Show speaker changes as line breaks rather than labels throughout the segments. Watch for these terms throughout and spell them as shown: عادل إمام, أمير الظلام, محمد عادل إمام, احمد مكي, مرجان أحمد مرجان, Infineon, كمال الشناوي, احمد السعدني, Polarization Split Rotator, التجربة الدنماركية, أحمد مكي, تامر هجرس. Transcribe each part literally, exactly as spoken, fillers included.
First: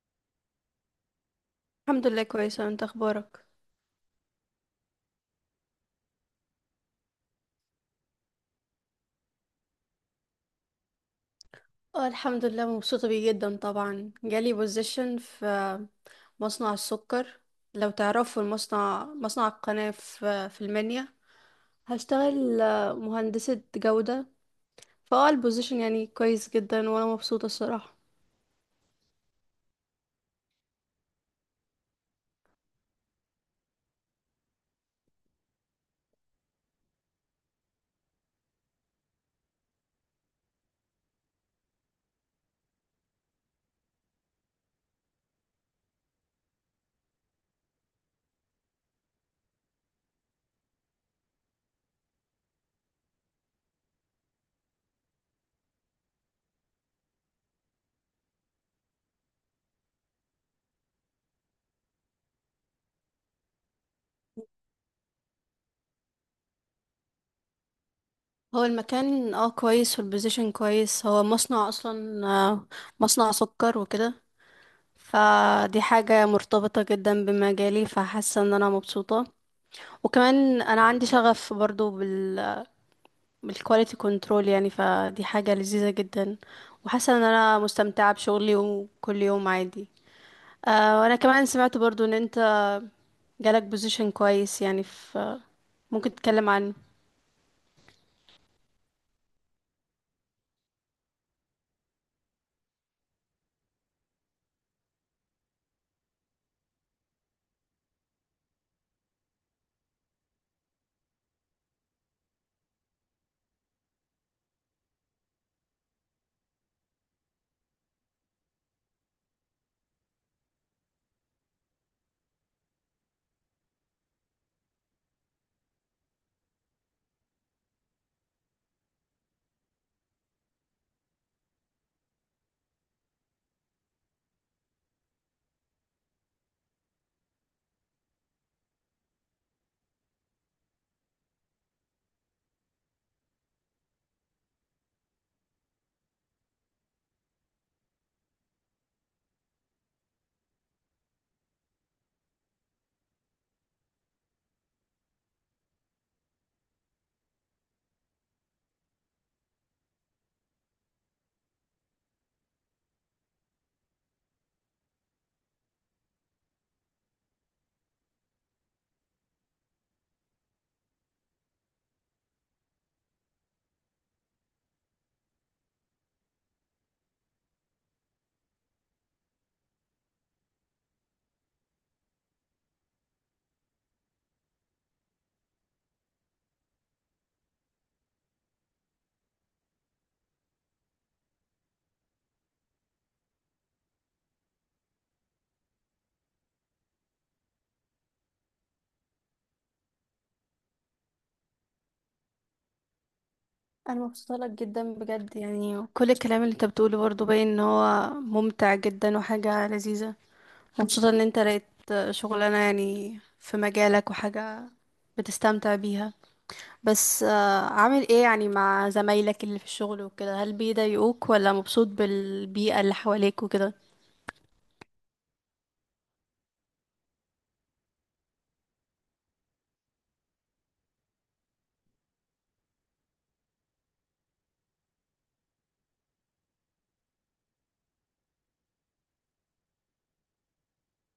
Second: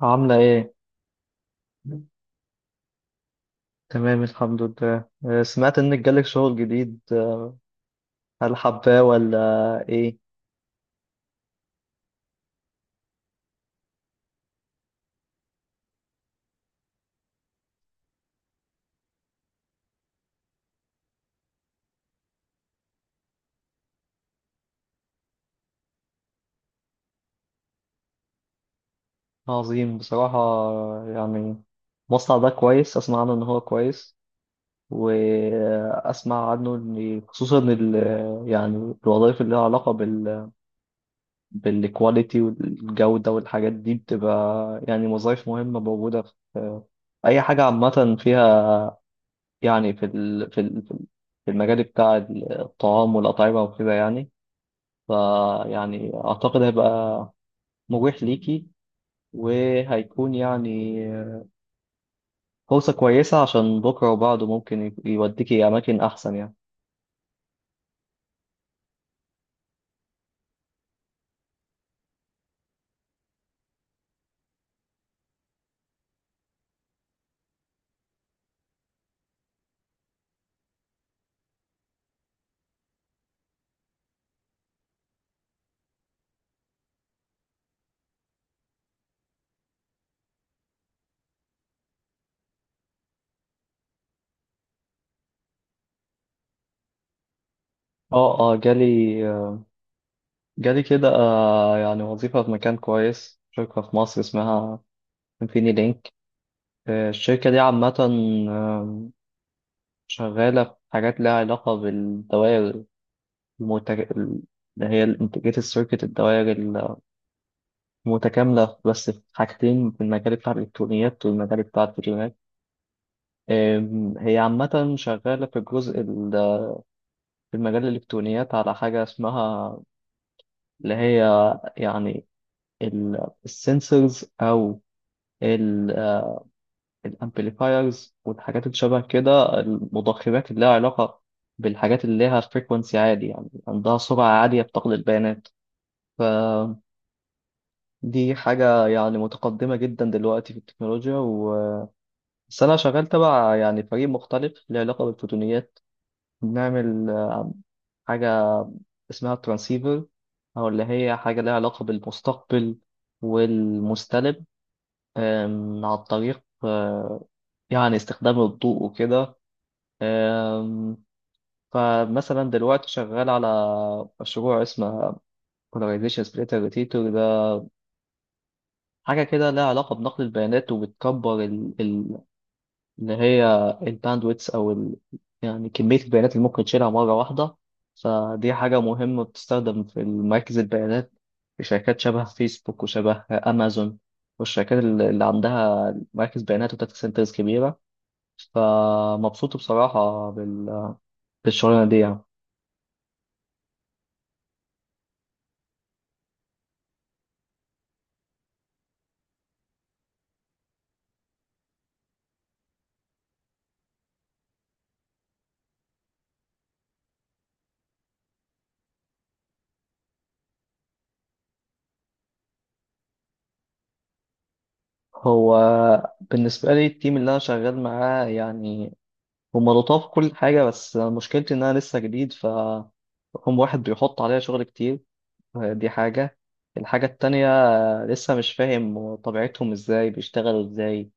عاملة ايه؟
الحمد لله كويسة، انت اخبارك؟
تمام الحمد لله آه، سمعت انك جالك شغل جديد آه، هل حباه ولا ايه؟
اه الحمد لله مبسوطة بيه جدا. طبعا جالي بوزيشن في مصنع السكر. لو تعرفوا المصنع، مصنع القناة في في المنيا. هشتغل آه، مهندسة جودة. فاه البوزيشن يعني كويس جدا وانا مبسوطة الصراحة.
عظيم بصراحة، آه، يعني المصنع ده كويس، اسمع عنه ان هو كويس، واسمع عنه ان خصوصا ال، يعني الوظائف اللي لها علاقة بال، بالكواليتي والجودة والحاجات دي بتبقى يعني وظائف مهمة موجودة في اي حاجة عامة فيها، يعني في ال في ال في المجال بتاع الطعام والأطعمة وكده، يعني فيعني أعتقد هيبقى مريح ليكي، وهيكون يعني فرصة كويسة عشان بكرة وبعده ممكن ي- يوديكي أماكن أحسن يعني.
هو المكان اه كويس والبوزيشن كويس. هو مصنع اصلا، آه، مصنع سكر وكده. فدي حاجة مرتبطة جدا بمجالي، فحاسة ان انا مبسوطة. وكمان انا عندي شغف برضو بال بالكواليتي كنترول. يعني فدي حاجة لذيذة جدا، وحاسة ان انا مستمتعة بشغلي وكل يوم عادي. آه، وانا كمان سمعت برضو ان انت جالك بوزيشن كويس يعني، في، ممكن تتكلم عنه؟
اه اه جالي، آه، جالي كده، آه، يعني وظيفة في مكان كويس، شركة في مصر اسمها انفيني لينك. آه، الشركة دي عامة، آم، شغالة في حاجات لها علاقة بالدوائر المتج... اللي هي الانتجريتد سيركت، الدوائر المتكاملة، بس في حاجتين: في المجال بتاع الإلكترونيات والمجال بتاع الفيديوهات. أم، هي عامة شغالة في الجزء ال- في مجال الإلكترونيات على حاجة اسمها، اللي هي يعني السنسورز أو الأمبليفايرز والحاجات اللي شبه كده، المضخمات اللي لها علاقة بالحاجات اللي لها فريكونسي عالي، يعني عندها سرعة عالية بتقل البيانات. فدي حاجة يعني متقدمة جدا دلوقتي في التكنولوجيا. و... بس أنا شغال تبع يعني فريق مختلف له علاقة بالفوتونيات. بنعمل حاجة اسمها الترانسيفر، أو اللي هي حاجة لها علاقة بالمستقبل والمستلب، أم، عن طريق أه، يعني استخدام الضوء وكده. أم، فمثلا دلوقتي شغال على مشروع اسمه Polarization Split Rotator. ده حاجة كده لها علاقة بنقل البيانات، وبتكبر ان هي الباندويتس او ال... يعني كميه البيانات اللي ممكن تشيلها مره واحده. فدي حاجه مهمه بتستخدم في مراكز البيانات، في شركات شبه فيسبوك وشبه امازون، والشركات ال- اللي عندها مراكز بيانات وداتا سنترز كبيره. فمبسوط بصراحه بال... بالشغلانه دي يعني.
انا مبسوطة لك جدا بجد. يعني كل الكلام اللي انت بتقوله برضو باين ان هو ممتع جدا وحاجة لذيذة. مبسوطة ان انت لقيت شغلانة يعني في مجالك وحاجة بتستمتع بيها. بس آه، عامل ايه يعني مع زمايلك اللي في الشغل وكده؟ هل بيضايقوك ولا مبسوط بالبيئة اللي حواليك وكده؟
هو بالنسبه لي التيم اللي انا شغال معاه يعني هم لطاف، كل حاجه، بس مشكلتي ان انا لسه جديد. ف هم واحد بيحط عليا شغل كتير، دي حاجة. الحاجة التانية، آه، لسه مش فاهم طبيعتهم، ازاي بيشتغلوا ازاي،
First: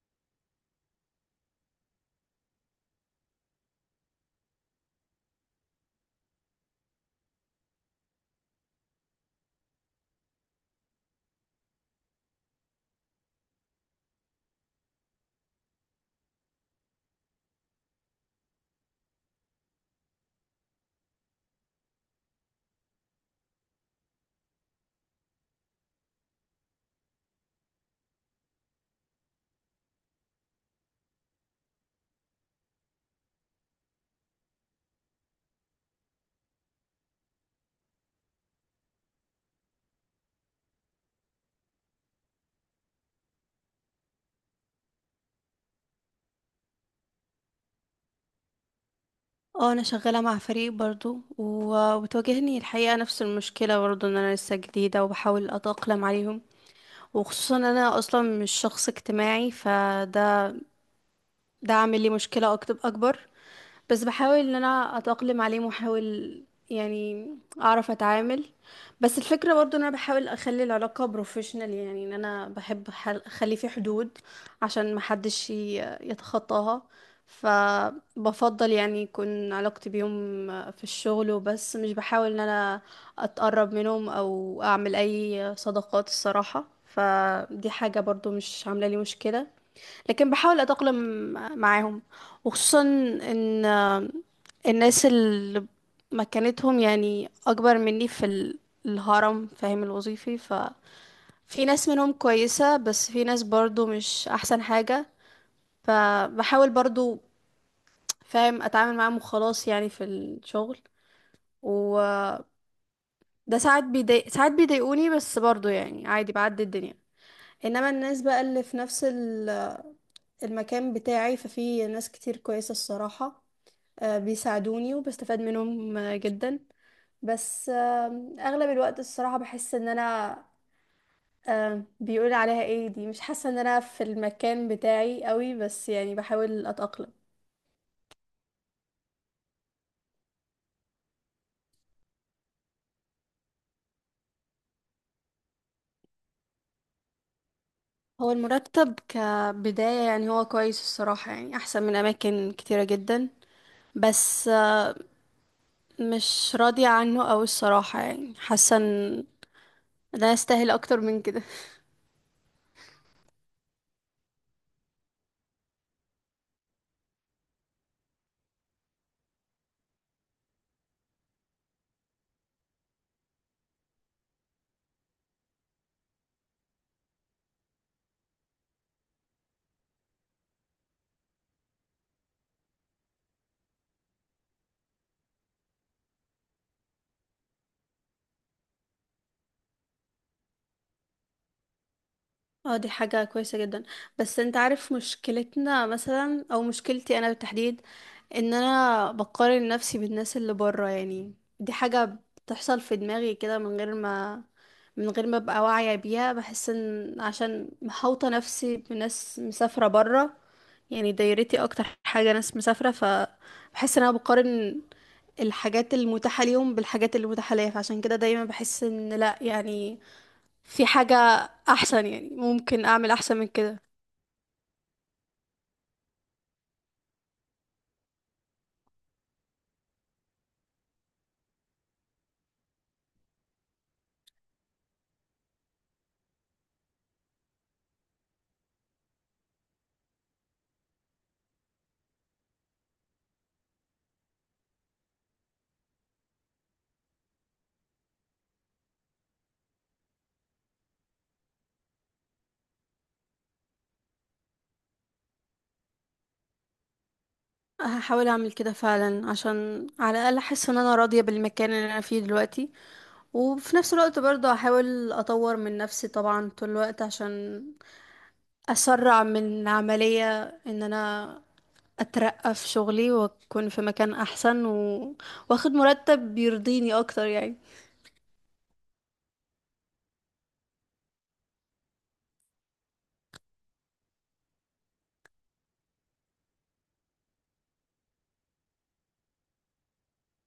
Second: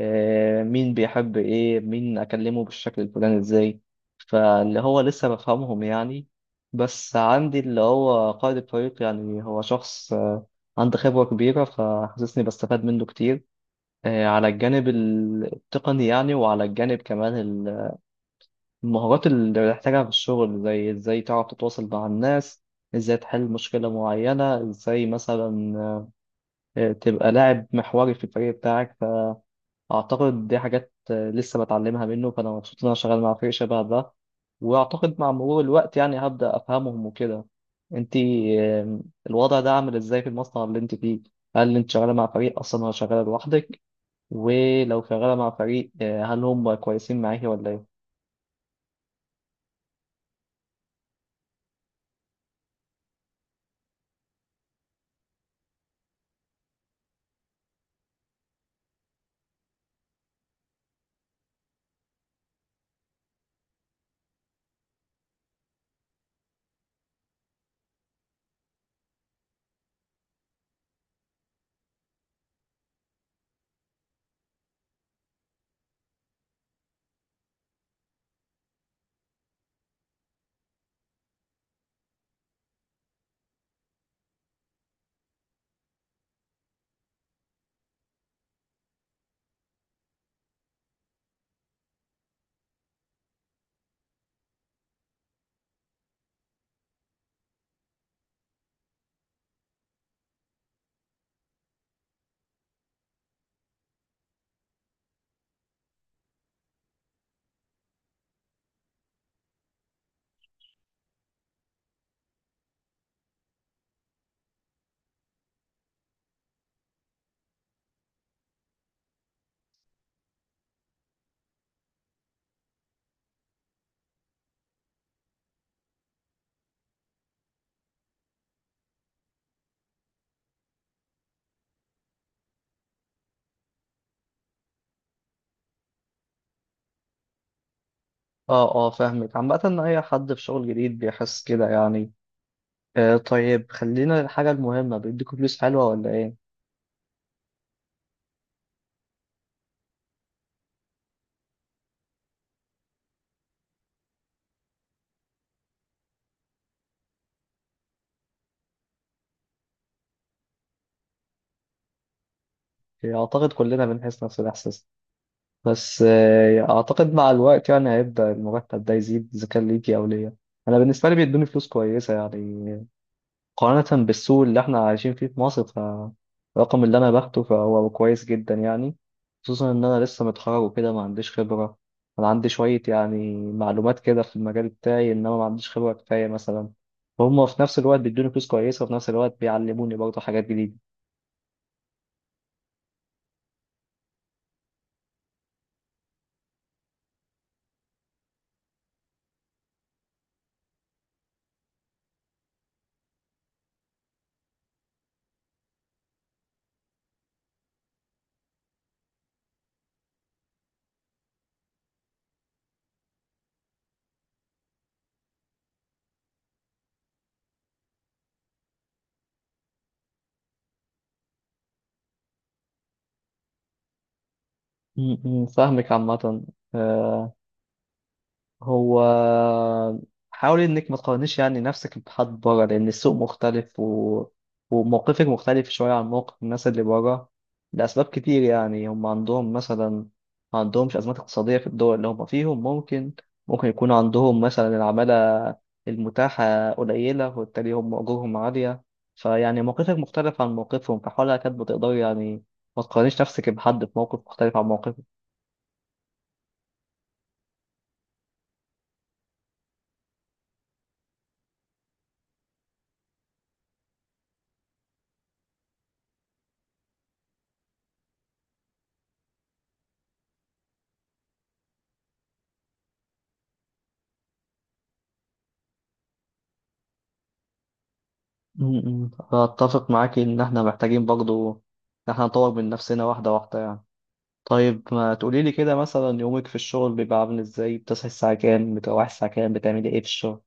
آه، مين بيحب ايه، مين اكلمه بالشكل الفلاني ازاي، فاللي هو لسه بفهمهم يعني. بس عندي اللي هو قائد الفريق، يعني هو شخص آه، عنده خبرة كبيرة، فحاسسني بستفاد منه كتير، آه، على الجانب التقني يعني، وعلى الجانب كمان المهارات اللي بتحتاجها في الشغل، زي ازاي تعرف تتواصل مع الناس، ازاي تحل مشكلة معينة، ازاي مثلا آه، تبقى لاعب محوري في الفريق بتاعك. فأعتقد دي حاجات آه، لسه بتعلمها منه، فأنا مبسوط إن أنا شغال مع فريق شبه ده. وأعتقد مع مرور الوقت يعني هبدأ أفهمهم وكده. انتي آه، الوضع ده عامل ازاي في المصنع اللي انت فيه؟ هل انت شغالة مع فريق أصلا ولا شغالة لوحدك؟ ولو شغالة مع فريق، آه، هل هم كويسين معاكي ولا ايه؟
اه انا شغاله مع فريق برضو، و- وبتواجهني الحقيقه نفس المشكله برضو ان انا لسه جديده وبحاول اتاقلم عليهم. وخصوصا ان انا اصلا مش شخص اجتماعي، فده ده عامل لي مشكله أكت- اكبر. بس بحاول ان انا اتأقلم عليه واحاول يعني اعرف اتعامل. بس الفكرة برضو ان انا بحاول اخلي العلاقة بروفيشنال. يعني ان انا بحب أح- اخلي في حدود عشان محدش ي- يتخطاها. فبفضل يعني يكون علاقتي بيهم في الشغل وبس، مش بحاول ان انا اتقرب منهم او اعمل اي صداقات الصراحة. فدي حاجة برضو مش عاملة لي مشكلة، لكن بحاول اتأقلم معاهم. وخصوصا ان الناس اللي مكانتهم يعني اكبر مني في ال- الهرم فاهم الوظيفي، ففي ناس منهم كويسة بس في ناس برضو مش احسن حاجة. فبحاول برضو فاهم اتعامل معاهم وخلاص يعني في الشغل. وده ساعات بيضايق ساعات بيضايقوني، بس برضو يعني عادي بعدي الدنيا. انما الناس بقى اللي في نفس ال- المكان بتاعي ففي ناس كتير كويسة الصراحة. آه، بيساعدوني وبستفاد منهم آه، جدا. بس آه، اغلب الوقت الصراحة بحس ان انا، آه، بيقول عليها ايه، دي مش حاسة ان انا في المكان بتاعي قوي، بس يعني بحاول اتأقلم.
اه اه، فاهمك. عامة ان اي حد في شغل جديد بيحس كده يعني. آه طيب، خلينا الحاجة المهمة، بيديكوا فلوس حلوة ولا ايه؟
هو المرتب كبداية يعني هو كويس الصراحة، يعني احسن من اماكن كتيرة جدا. بس آه، مش راضية عنه أوي الصراحة. يعني حاسة ان ده يستاهل اكتر من كده.
يعني اعتقد كلنا بنحس نفس الاحساس، بس آه اعتقد مع الوقت يعني هيبدأ المرتب ده يزيد، اذا كان ليكي او ليا. انا بالنسبة لي بيدوني فلوس كويسة يعني، مقارنة بالسوق اللي احنا عايشين فيه في مصر، فالرقم اللي انا باخده فهو كويس جدا يعني، خصوصا ان انا لسه متخرج وكده، ما عنديش خبرة. انا عندي شوية يعني معلومات كده في المجال بتاعي، انما ما عنديش خبرة كفاية مثلا. وهم في نفس الوقت بيدوني فلوس كويسة، وفي نفس الوقت بيعلموني برضه حاجات جديدة.
اه دي حاجة كويسة جدا. بس انت عارف مشكلتنا مثلا او مشكلتي انا بالتحديد ان انا بقارن نفسي بالناس اللي بره. يعني دي حاجة بتحصل في دماغي كده، من غير ما من غير ما ابقى واعية بيها. بحس ان عشان محوطة نفسي بناس مسافرة بره، يعني دايرتي اكتر حاجة ناس مسافرة، فبحس ان انا بقارن الحاجات المتاحة ليهم بالحاجات اللي متاحة ليا. فعشان كده دايما بحس ان لا، يعني في حاجة أحسن، يعني ممكن أعمل أحسن من كده.
م- م، فاهمك عامة. آه، هو حاول انك ما تقارنيش يعني نفسك بحد بره، لان السوق مختلف و... وموقفك مختلف شويه عن موقف الناس اللي بره، لاسباب كتير يعني. هم عندهم مثلا، ما عندهمش ازمات اقتصاديه في الدول اللي هم فيهم، ممكن ممكن يكون عندهم مثلا العماله المتاحه قليله وبالتالي هم اجورهم عاليه. فيعني موقفك مختلف عن موقفهم، فحاولها كانت بتقدر يعني ما تقارنيش نفسك بحد في موقف مختلف عن موقفك.
هحاول أعمل كده فعلا عشان على الأقل أحس إن أنا راضية بالمكان اللي أنا فيه دلوقتي. وفي نفس الوقت برضه هحاول أطور من نفسي طبعا طول الوقت عشان أسرع من عملية إن أنا أترقى في شغلي وأكون في مكان أحسن، و... وأخد مرتب بيرضيني أكتر يعني.
م- م. أتفق معاك إن إحنا محتاجين برضو إن إحنا نطور من نفسنا واحدة واحدة يعني. طيب ما تقوليلي كده، مثلا يومك في الشغل بيبقى عامل إزاي؟ بتصحي الساعة كام، بتروحي الساعة كام، بتعملي إيه في الشغل؟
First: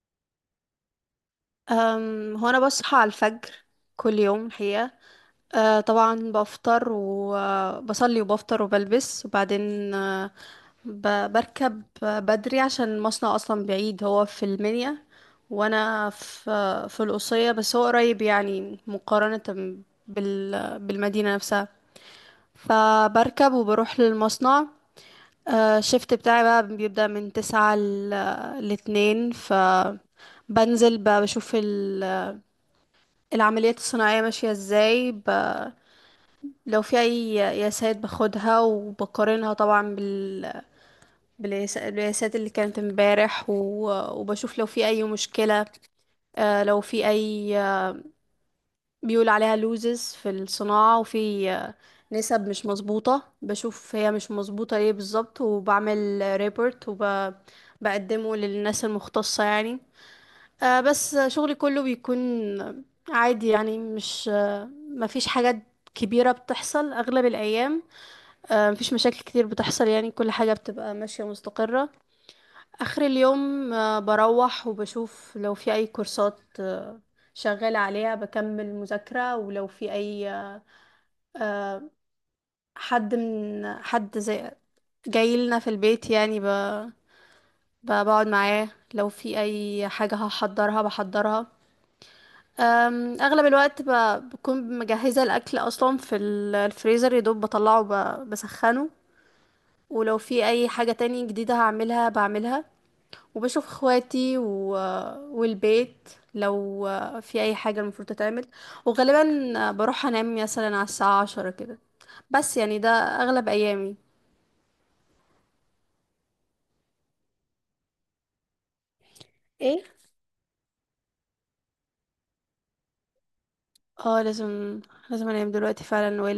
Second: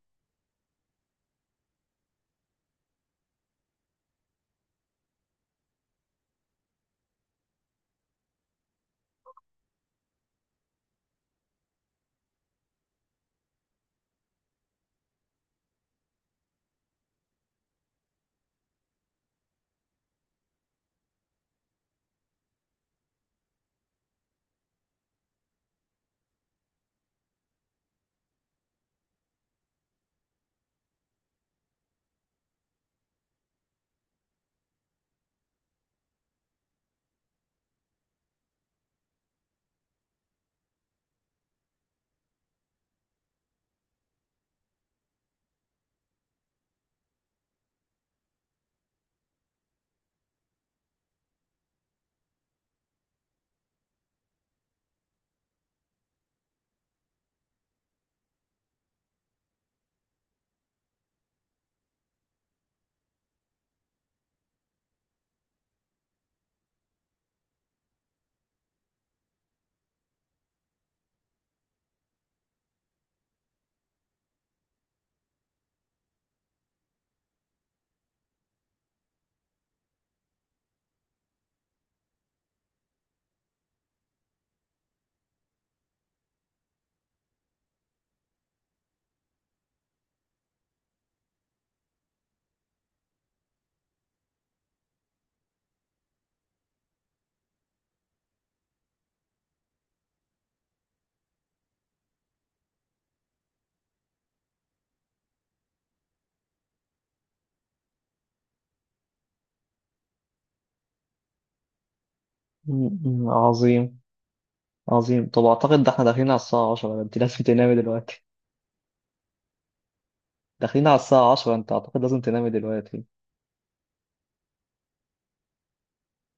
أم، هو أنا بصحى على الفجر كل يوم الحقيقة. آه طبعا بفطر وبصلي وبفطر وبلبس وبعدين، آه ب- بركب بدري عشان المصنع اصلا بعيد، هو في المنيا وانا في في القصية. بس هو قريب يعني مقارنة بال بالمدينة نفسها. فبركب وبروح للمصنع. آه، الشفت بتاعي بقى بيبدأ من تسعة ل- لاتنين. فبنزل بقى بشوف ال- العمليات الصناعية ماشية ازاي. ب- لو في اي قياسات باخدها وبقارنها طبعا بال... بالقياس- بالقياسات اللي كانت امبارح، و... وبشوف لو في اي مشكلة. آه لو في اي، آه، بيقول عليها لوزز في الصناعة، وفي آه، نسب مش مظبوطة، بشوف هي مش مظبوطة ليه بالظبط وبعمل ريبورت وبقدمه للناس المختصة يعني. آه بس شغلي كله بيكون عادي يعني، مش آه مفيش حاجات كبيرة بتحصل أغلب الأيام. آه، مفيش مشاكل كتير بتحصل يعني، كل حاجة بتبقى ماشية مستقرة. آخر اليوم آه، بروح وبشوف لو في أي كورسات آه، شغالة عليها بكمل مذاكرة. ولو في أي، آه، حد من حد زي جاي لنا في البيت يعني، ب- ب- بقعد معاه. لو في أي حاجة هحضرها بحضرها. أم، أغلب الوقت ب- بكون مجهزة الأكل أصلا في ال- الفريزر، يدوب بطلعه ب- بسخنه. ولو في أي حاجة تاني جديدة هعملها بعملها. وبشوف اخواتي و... والبيت لو في اي حاجة المفروض تتعمل. وغالبا بروح انام مثلا على الساعة عشرة كده. بس يعني ده
م- م.
اغلب ايامي.
عظيم، عظيم. طب أعتقد ده إحنا داخلين على الساعة عشرة، أنت لازم تنامي دلوقتي.
ايه؟
داخلين على الساعة عشرة، أنت أعتقد لازم تنامي دلوقتي.
اه لازم، لازم انام دلوقتي فعلا والا